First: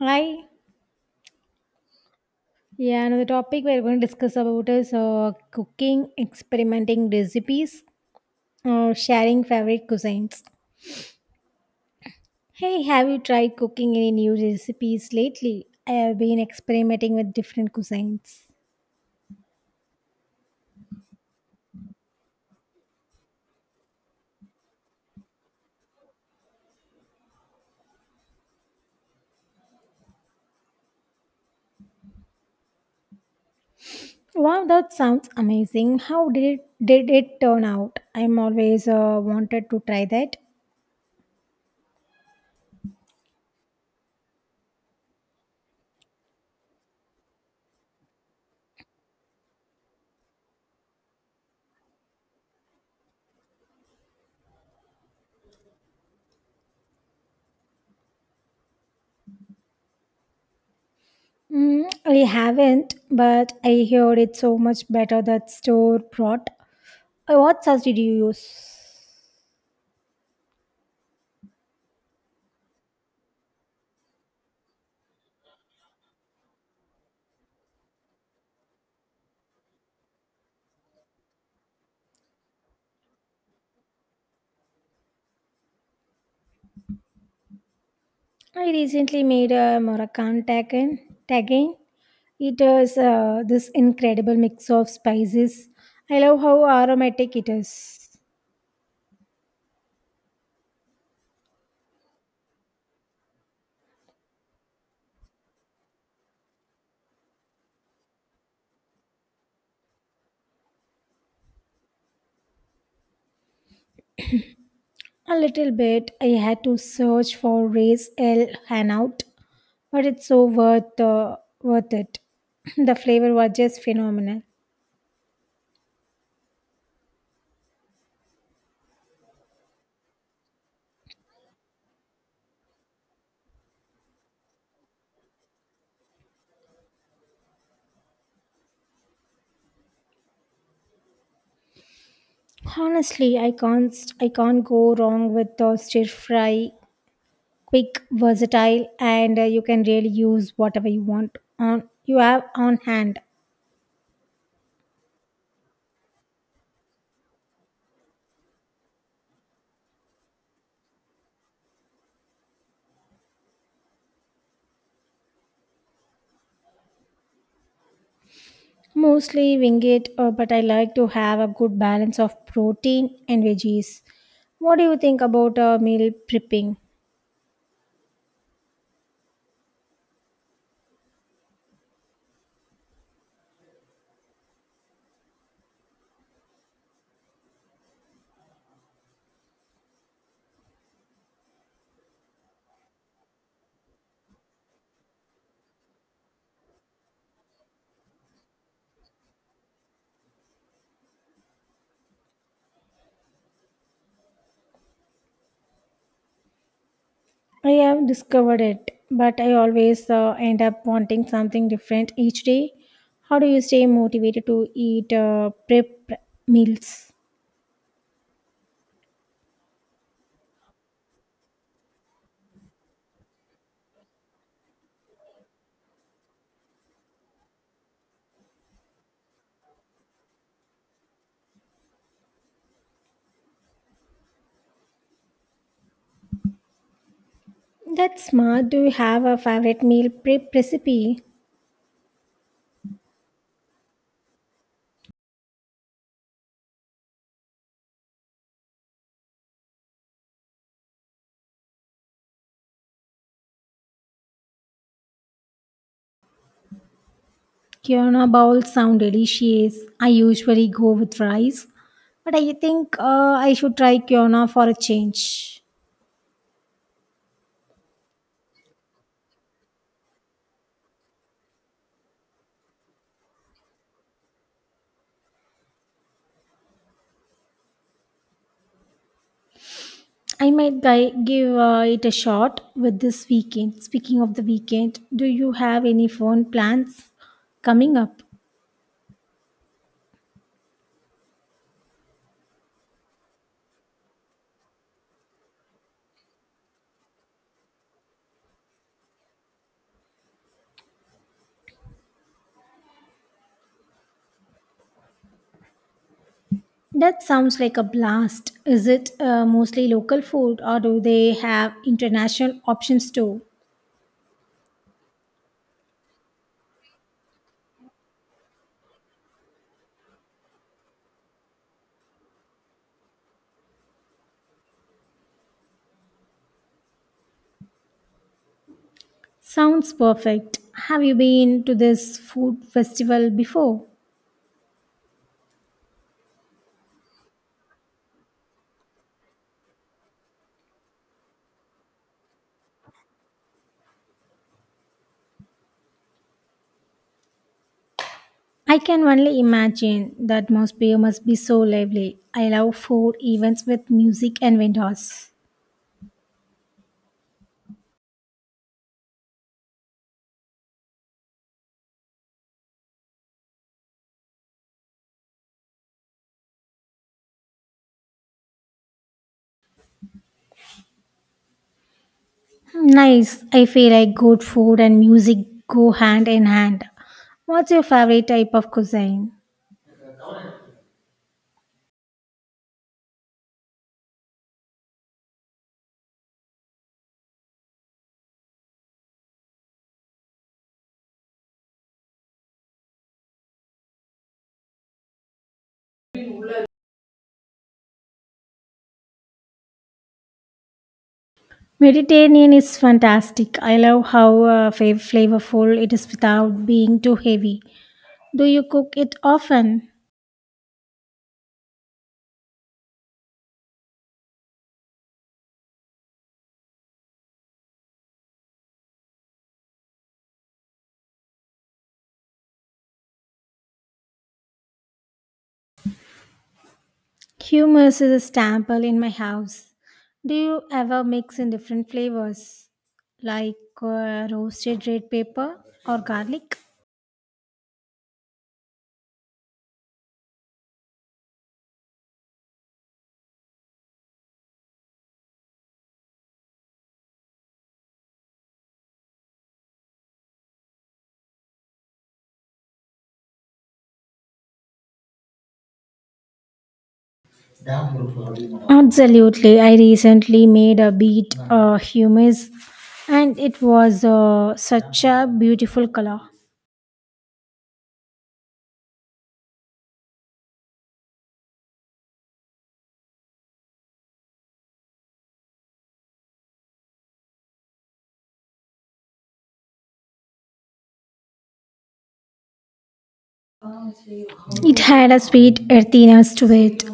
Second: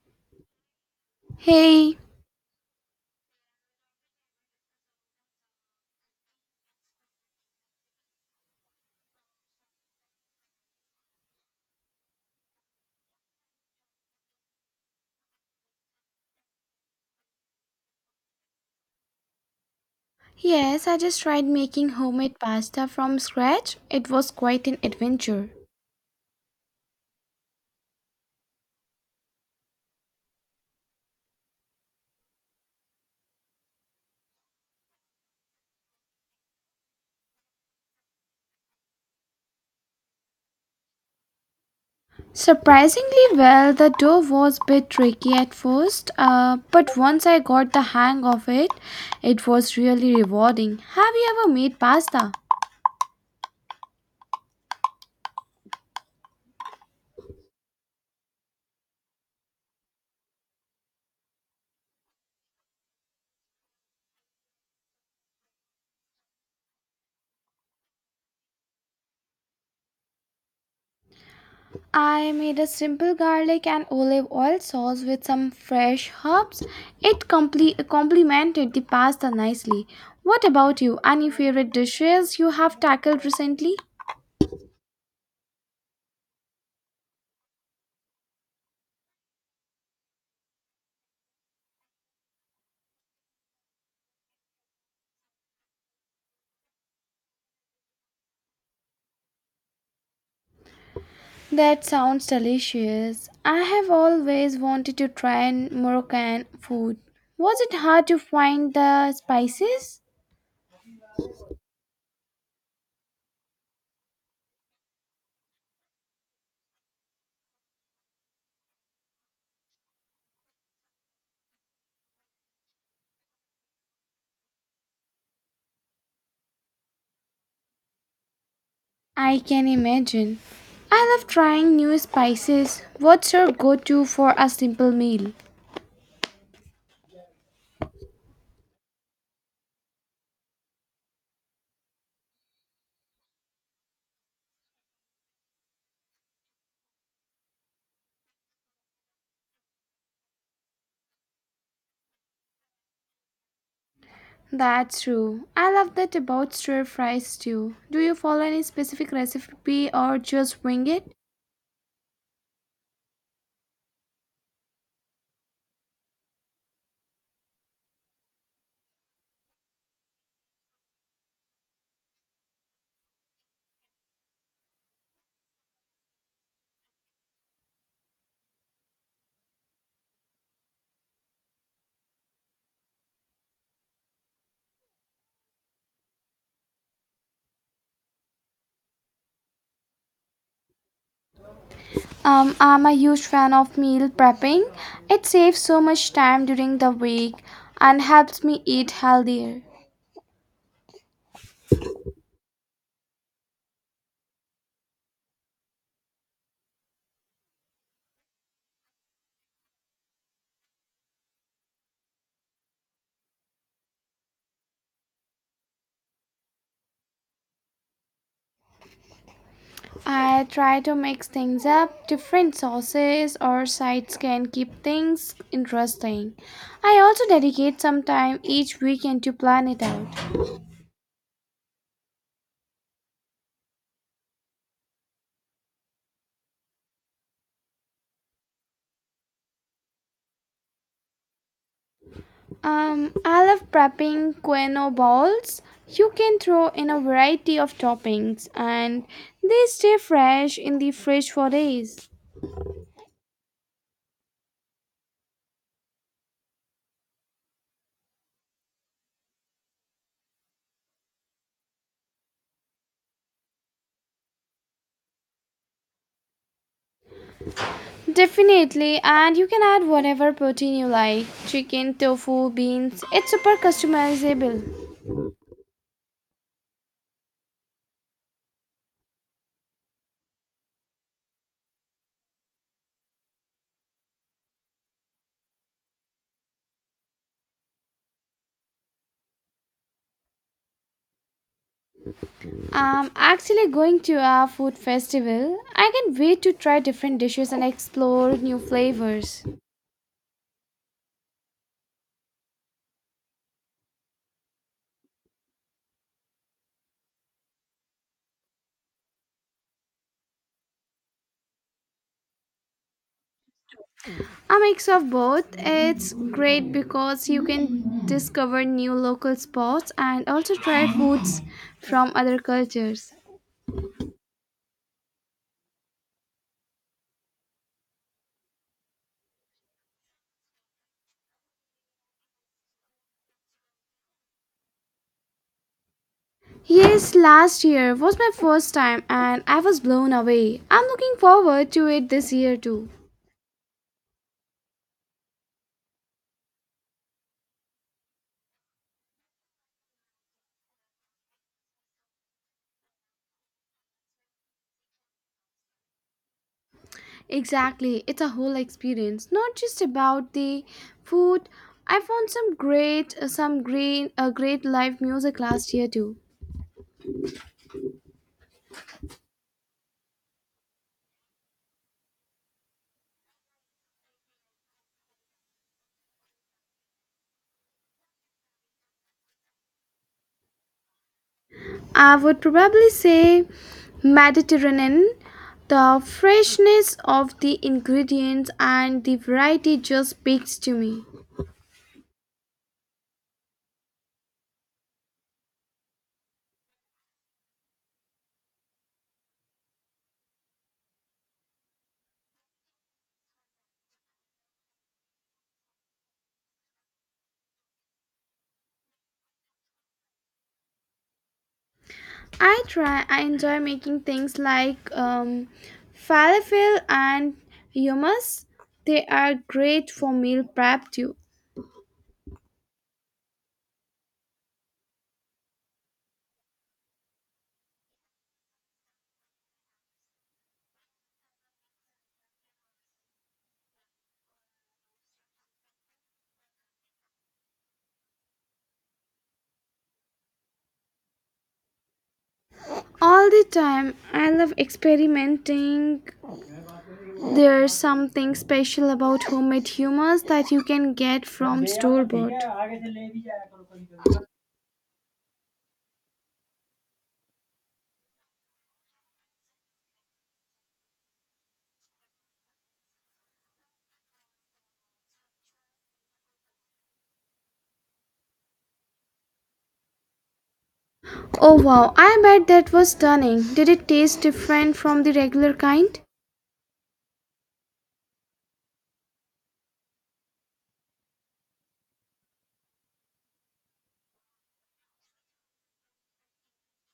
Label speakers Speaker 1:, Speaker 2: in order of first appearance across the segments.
Speaker 1: Hi.
Speaker 2: Hey,
Speaker 1: Yeah, another topic we're going to discuss about is cooking, experimenting recipes, or sharing favorite cuisines. Hey, have you tried cooking any new recipes lately? I have been experimenting with different cuisines.
Speaker 2: yes, I just tried making homemade pasta from scratch. It was quite an adventure.
Speaker 1: Wow, that sounds amazing. Did it turn out? I'm always wanted to try that.
Speaker 2: Surprisingly well, the dough was a bit tricky at first, but once I got the hang of it, it was really rewarding. Have you ever made pasta?
Speaker 1: Mm, I haven't, but I heard it's so much better that store brought. What sauce did you use?
Speaker 2: I made a simple garlic and olive oil sauce with some fresh herbs. It complemented the pasta nicely. What about you? Any favorite dishes you have tackled recently?
Speaker 1: I recently made a Moroccan tagine. It is this incredible mix of spices. I love how aromatic it is.
Speaker 2: That sounds delicious. I have always wanted to try an Moroccan food. Was it hard to find the spices?
Speaker 1: A little bit I had to search for Raise El Hanout, but it's so worth it. The flavor was just phenomenal.
Speaker 2: I can imagine. I love trying new spices. What's your go to for a simple meal?
Speaker 1: Honestly, I can't go wrong with the stir fry. Quick, versatile, and you can really use whatever you want on you have on hand.
Speaker 2: That's true. I love that about stir fries too. Do you follow any specific recipe or just wing it?
Speaker 1: Mostly wing it, but I like to have a good balance of protein and veggies. What do you think about meal prepping?
Speaker 2: I'm a huge fan of meal prepping. It saves so much time during the week and helps me eat healthier.
Speaker 1: I have discovered it, but I always end up wanting something different each day. How do you stay motivated to eat prep meals?
Speaker 2: I try to mix things up. Different sauces or sides can keep things interesting. I also dedicate some time each weekend to plan it out.
Speaker 1: That's smart. Do you have a favorite meal prep recipe?
Speaker 2: I love prepping quinoa balls. You can throw in a variety of toppings and they stay fresh in the fridge for days.
Speaker 1: Kiona bowls sound delicious. I usually go with rice, but I think I should try Kiona for a change.
Speaker 2: Definitely, and you can add whatever protein you like chicken, tofu, beans. It's super customizable.
Speaker 1: I might give it a shot with this weekend. Speaking of the weekend, do you have any fun plans coming up?
Speaker 2: I'm actually going to a food festival. I can't wait to try different dishes and explore new flavors.
Speaker 1: That sounds like a blast. Is it mostly local food or do they have international options too?
Speaker 2: A mix of both. It's great because you can discover new local spots and also try foods from other cultures.
Speaker 1: Sounds perfect. Have you been to this food festival before?
Speaker 2: Yes, last year was my first time and I was blown away. I'm looking forward to it this year too.
Speaker 1: I can only imagine that atmosphere must be so lively. I love food events with music and vendors.
Speaker 2: Exactly, it's a whole experience, not just about the food. I found great live music last year too.
Speaker 1: Nice. I feel like good food and music go hand in hand. What's your favorite type of cuisine?
Speaker 2: I would probably say Mediterranean. The freshness of the ingredients and the variety just speaks to me.
Speaker 1: Mediterranean is fantastic. I love how flavorful it is without being too heavy. Do you cook it often?
Speaker 2: I try, I enjoy making things like falafel and hummus. They are great for meal prep too.
Speaker 1: Hummus is a staple in my house. Do you ever mix in different flavors like roasted red pepper or garlic?
Speaker 2: All the time, I love experimenting. There's something special about homemade hummus that you can get from store bought.
Speaker 1: Absolutely. I recently made a beet humus and it was such a beautiful color.
Speaker 2: Oh wow, I bet that was stunning. Did it taste different from the regular kind?
Speaker 1: It had a sweet earthiness to it.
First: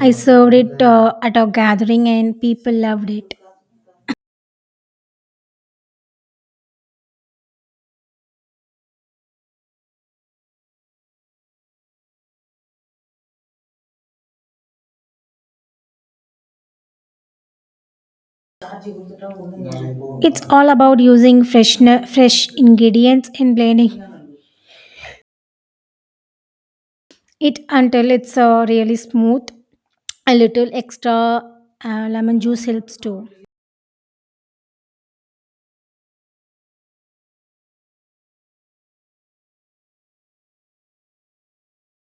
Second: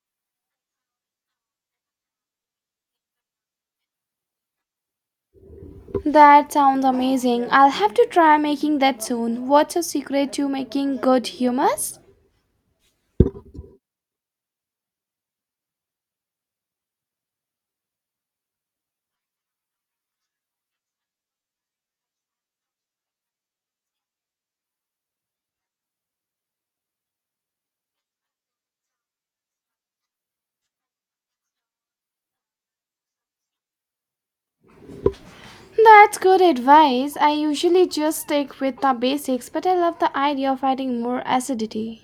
Speaker 1: I served it at a gathering and people loved it.
Speaker 2: That sounds amazing. I'll have to try making that soon. What's your secret to making good hummus?
Speaker 1: It's all about using fresh ingredients and blending it until it's really smooth. A little extra lemon juice helps too.
Speaker 2: That's good advice. I usually just stick with the basics, but I love the idea of adding more acidity.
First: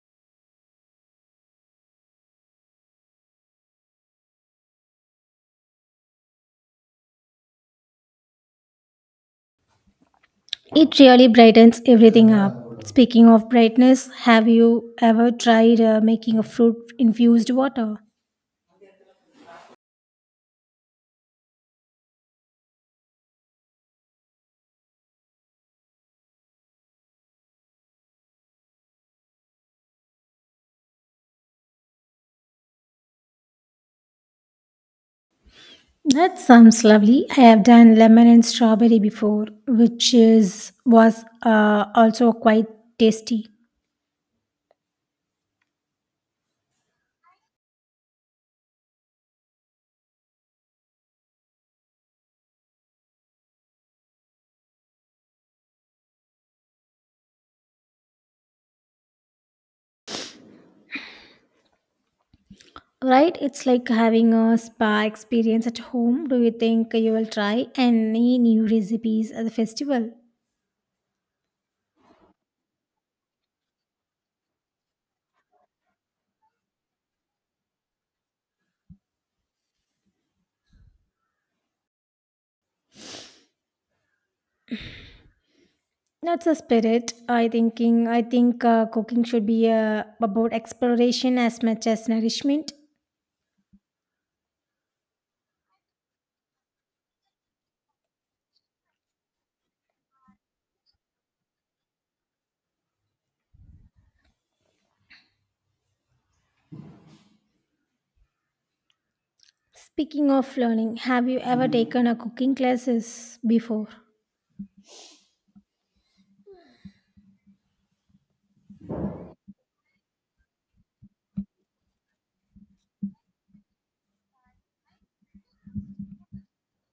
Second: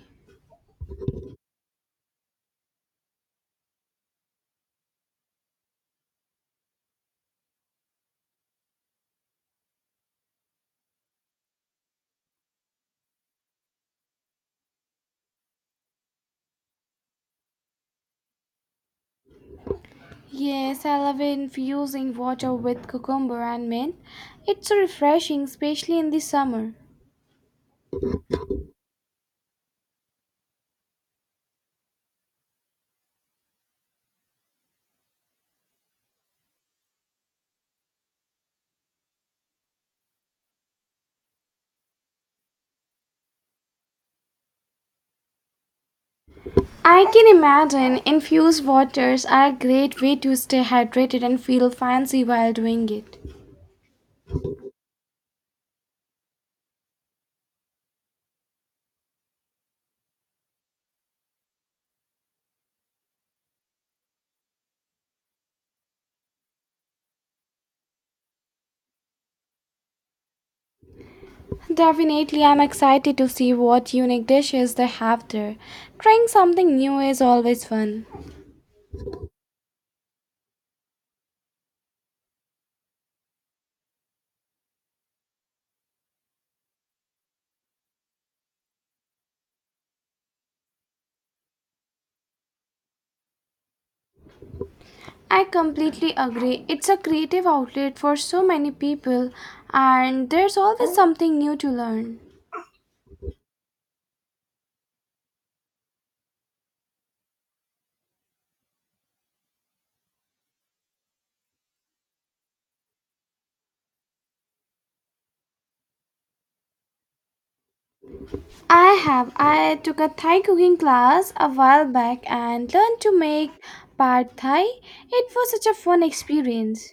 Speaker 1: It really brightens everything up. Speaking of brightness, have you ever tried making a fruit infused water?
Speaker 2: Yes, I love infusing water with cucumber and mint. It's so refreshing, especially in the summer.
Speaker 1: That sounds lovely. I have done lemon and strawberry before, which is was also quite tasty.
Speaker 2: I can imagine infused waters are a great way to stay hydrated and feel fancy while doing it.
Speaker 1: Right? It's like having a spa experience at home. Do you think you will try any new recipes at the festival?
Speaker 2: Definitely, I'm excited to see what unique dishes they have there. Trying something new is always fun.
Speaker 1: That's a spirit. I think cooking should be about exploration as much as nourishment.
Speaker 2: I completely agree. It's a creative outlet for so many people, and there's always something new to learn.
Speaker 1: Speaking of learning, have you ever taken a cooking classes before?
Speaker 2: I have. I took a Thai cooking class a while back and learned to make pad Thai. It was such a fun experience.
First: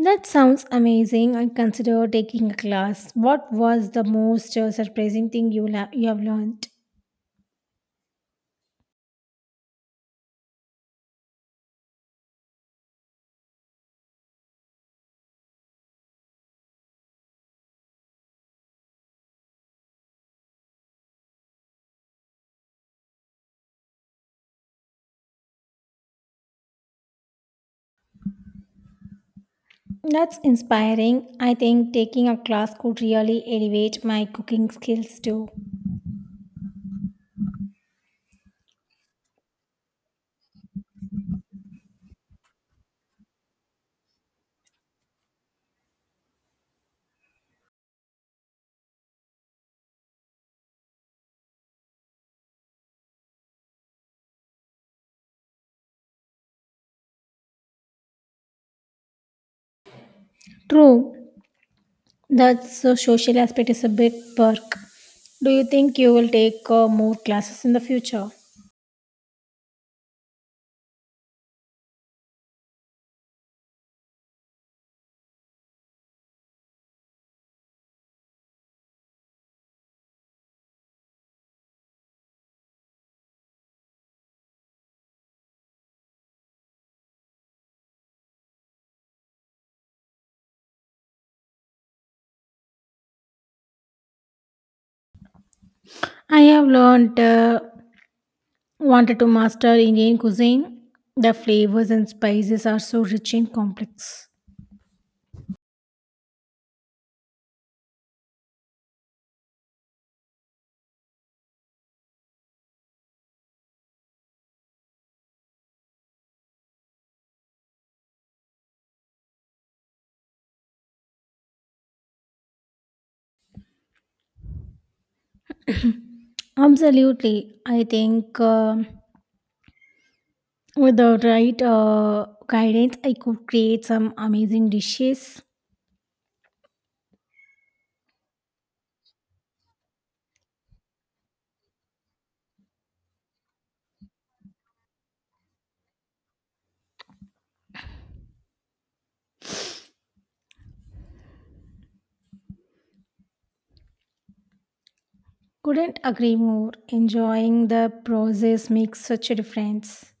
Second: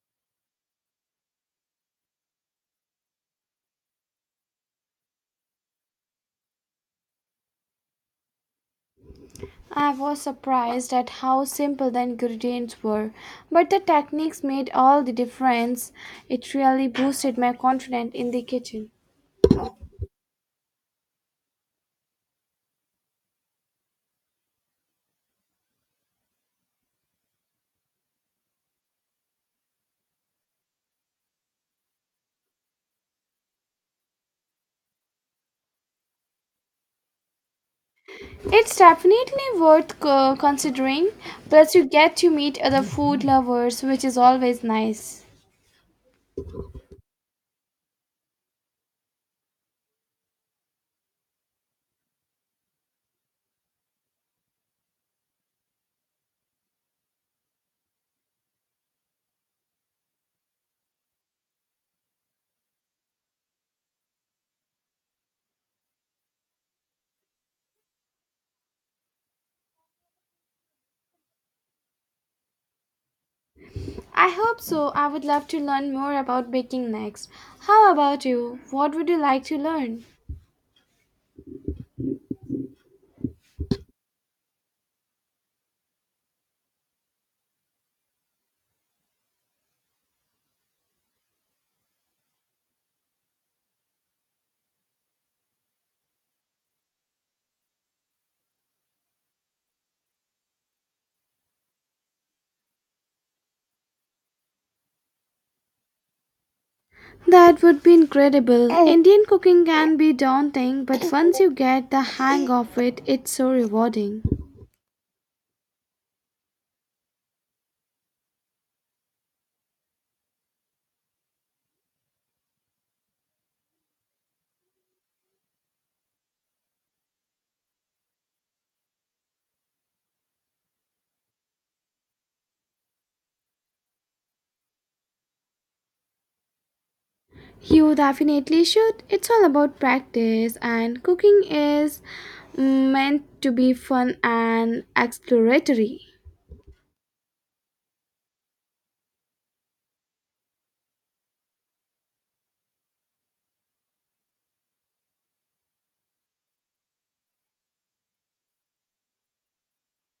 Speaker 1: That sounds amazing. I consider taking a class. What was the most surprising thing you have learned?
Speaker 2: I was surprised at how simple the ingredients were, but the techniques made all the difference. It really boosted my confidence in the kitchen.
Speaker 1: That's inspiring. I think taking a class could really elevate my cooking skills too.
Speaker 2: It's definitely worth considering, plus, you get to meet other food lovers, which is always nice.
Speaker 1: True. That's the social aspect is a big perk. Do you think you will take more classes in the future?
Speaker 2: I hope so. I would love to learn more about baking next. How about you? What would you like to learn?
Speaker 1: I have learned wanted to master Indian cuisine? The flavors and spices are so rich and complex.
Speaker 2: That would be incredible. Indian cooking can be daunting, but once you get the hang of it, it's so rewarding.
Speaker 1: Absolutely. I think with the right guidance, I could create some amazing dishes.
Speaker 2: You definitely should. It's all about practice, and cooking is meant to be fun and exploratory.
Speaker 1: Couldn't agree more. Enjoying the process makes such a difference.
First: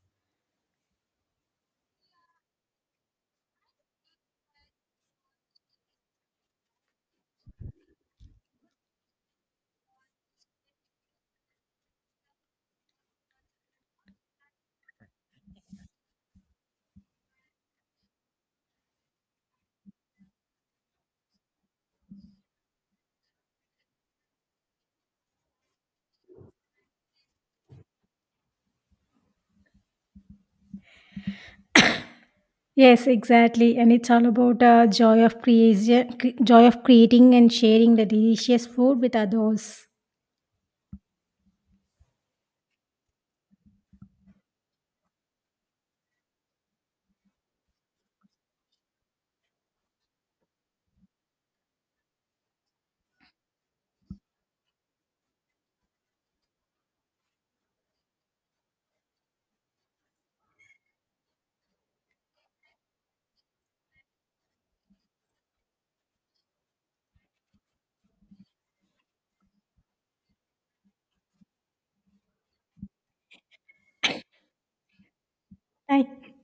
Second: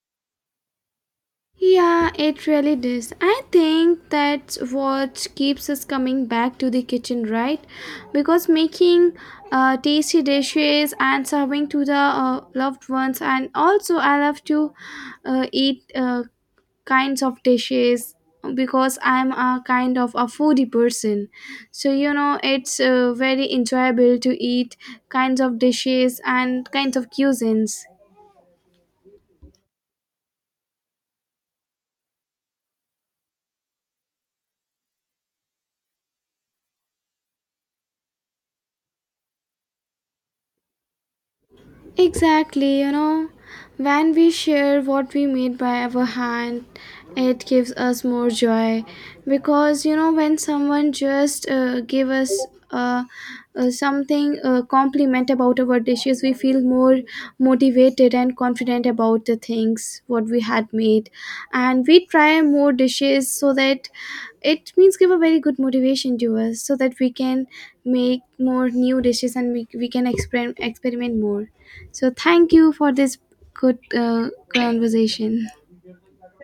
Speaker 2: Yeah, it really does. I think that's what keeps us coming back to the kitchen, right? Because making tasty dishes and serving to the loved ones, and also I love to eat kinds of dishes because I'm a kind of a foodie person. So, you know, it's very enjoyable to eat kinds of dishes and kinds of cuisines.
Speaker 1: Yes, exactly, and it's all about joy of joy of creating and sharing the delicious food with others.
Speaker 2: Exactly, you know, when we share what we made by our hand, it gives us more joy because you know when someone just give us uh, something compliment about our dishes, we feel more motivated and confident about the things what we had made and we try more dishes so that it means give a very good motivation to us so that we can make more new dishes and we can experiment more so thank you for this good conversation
Speaker 1: Thank,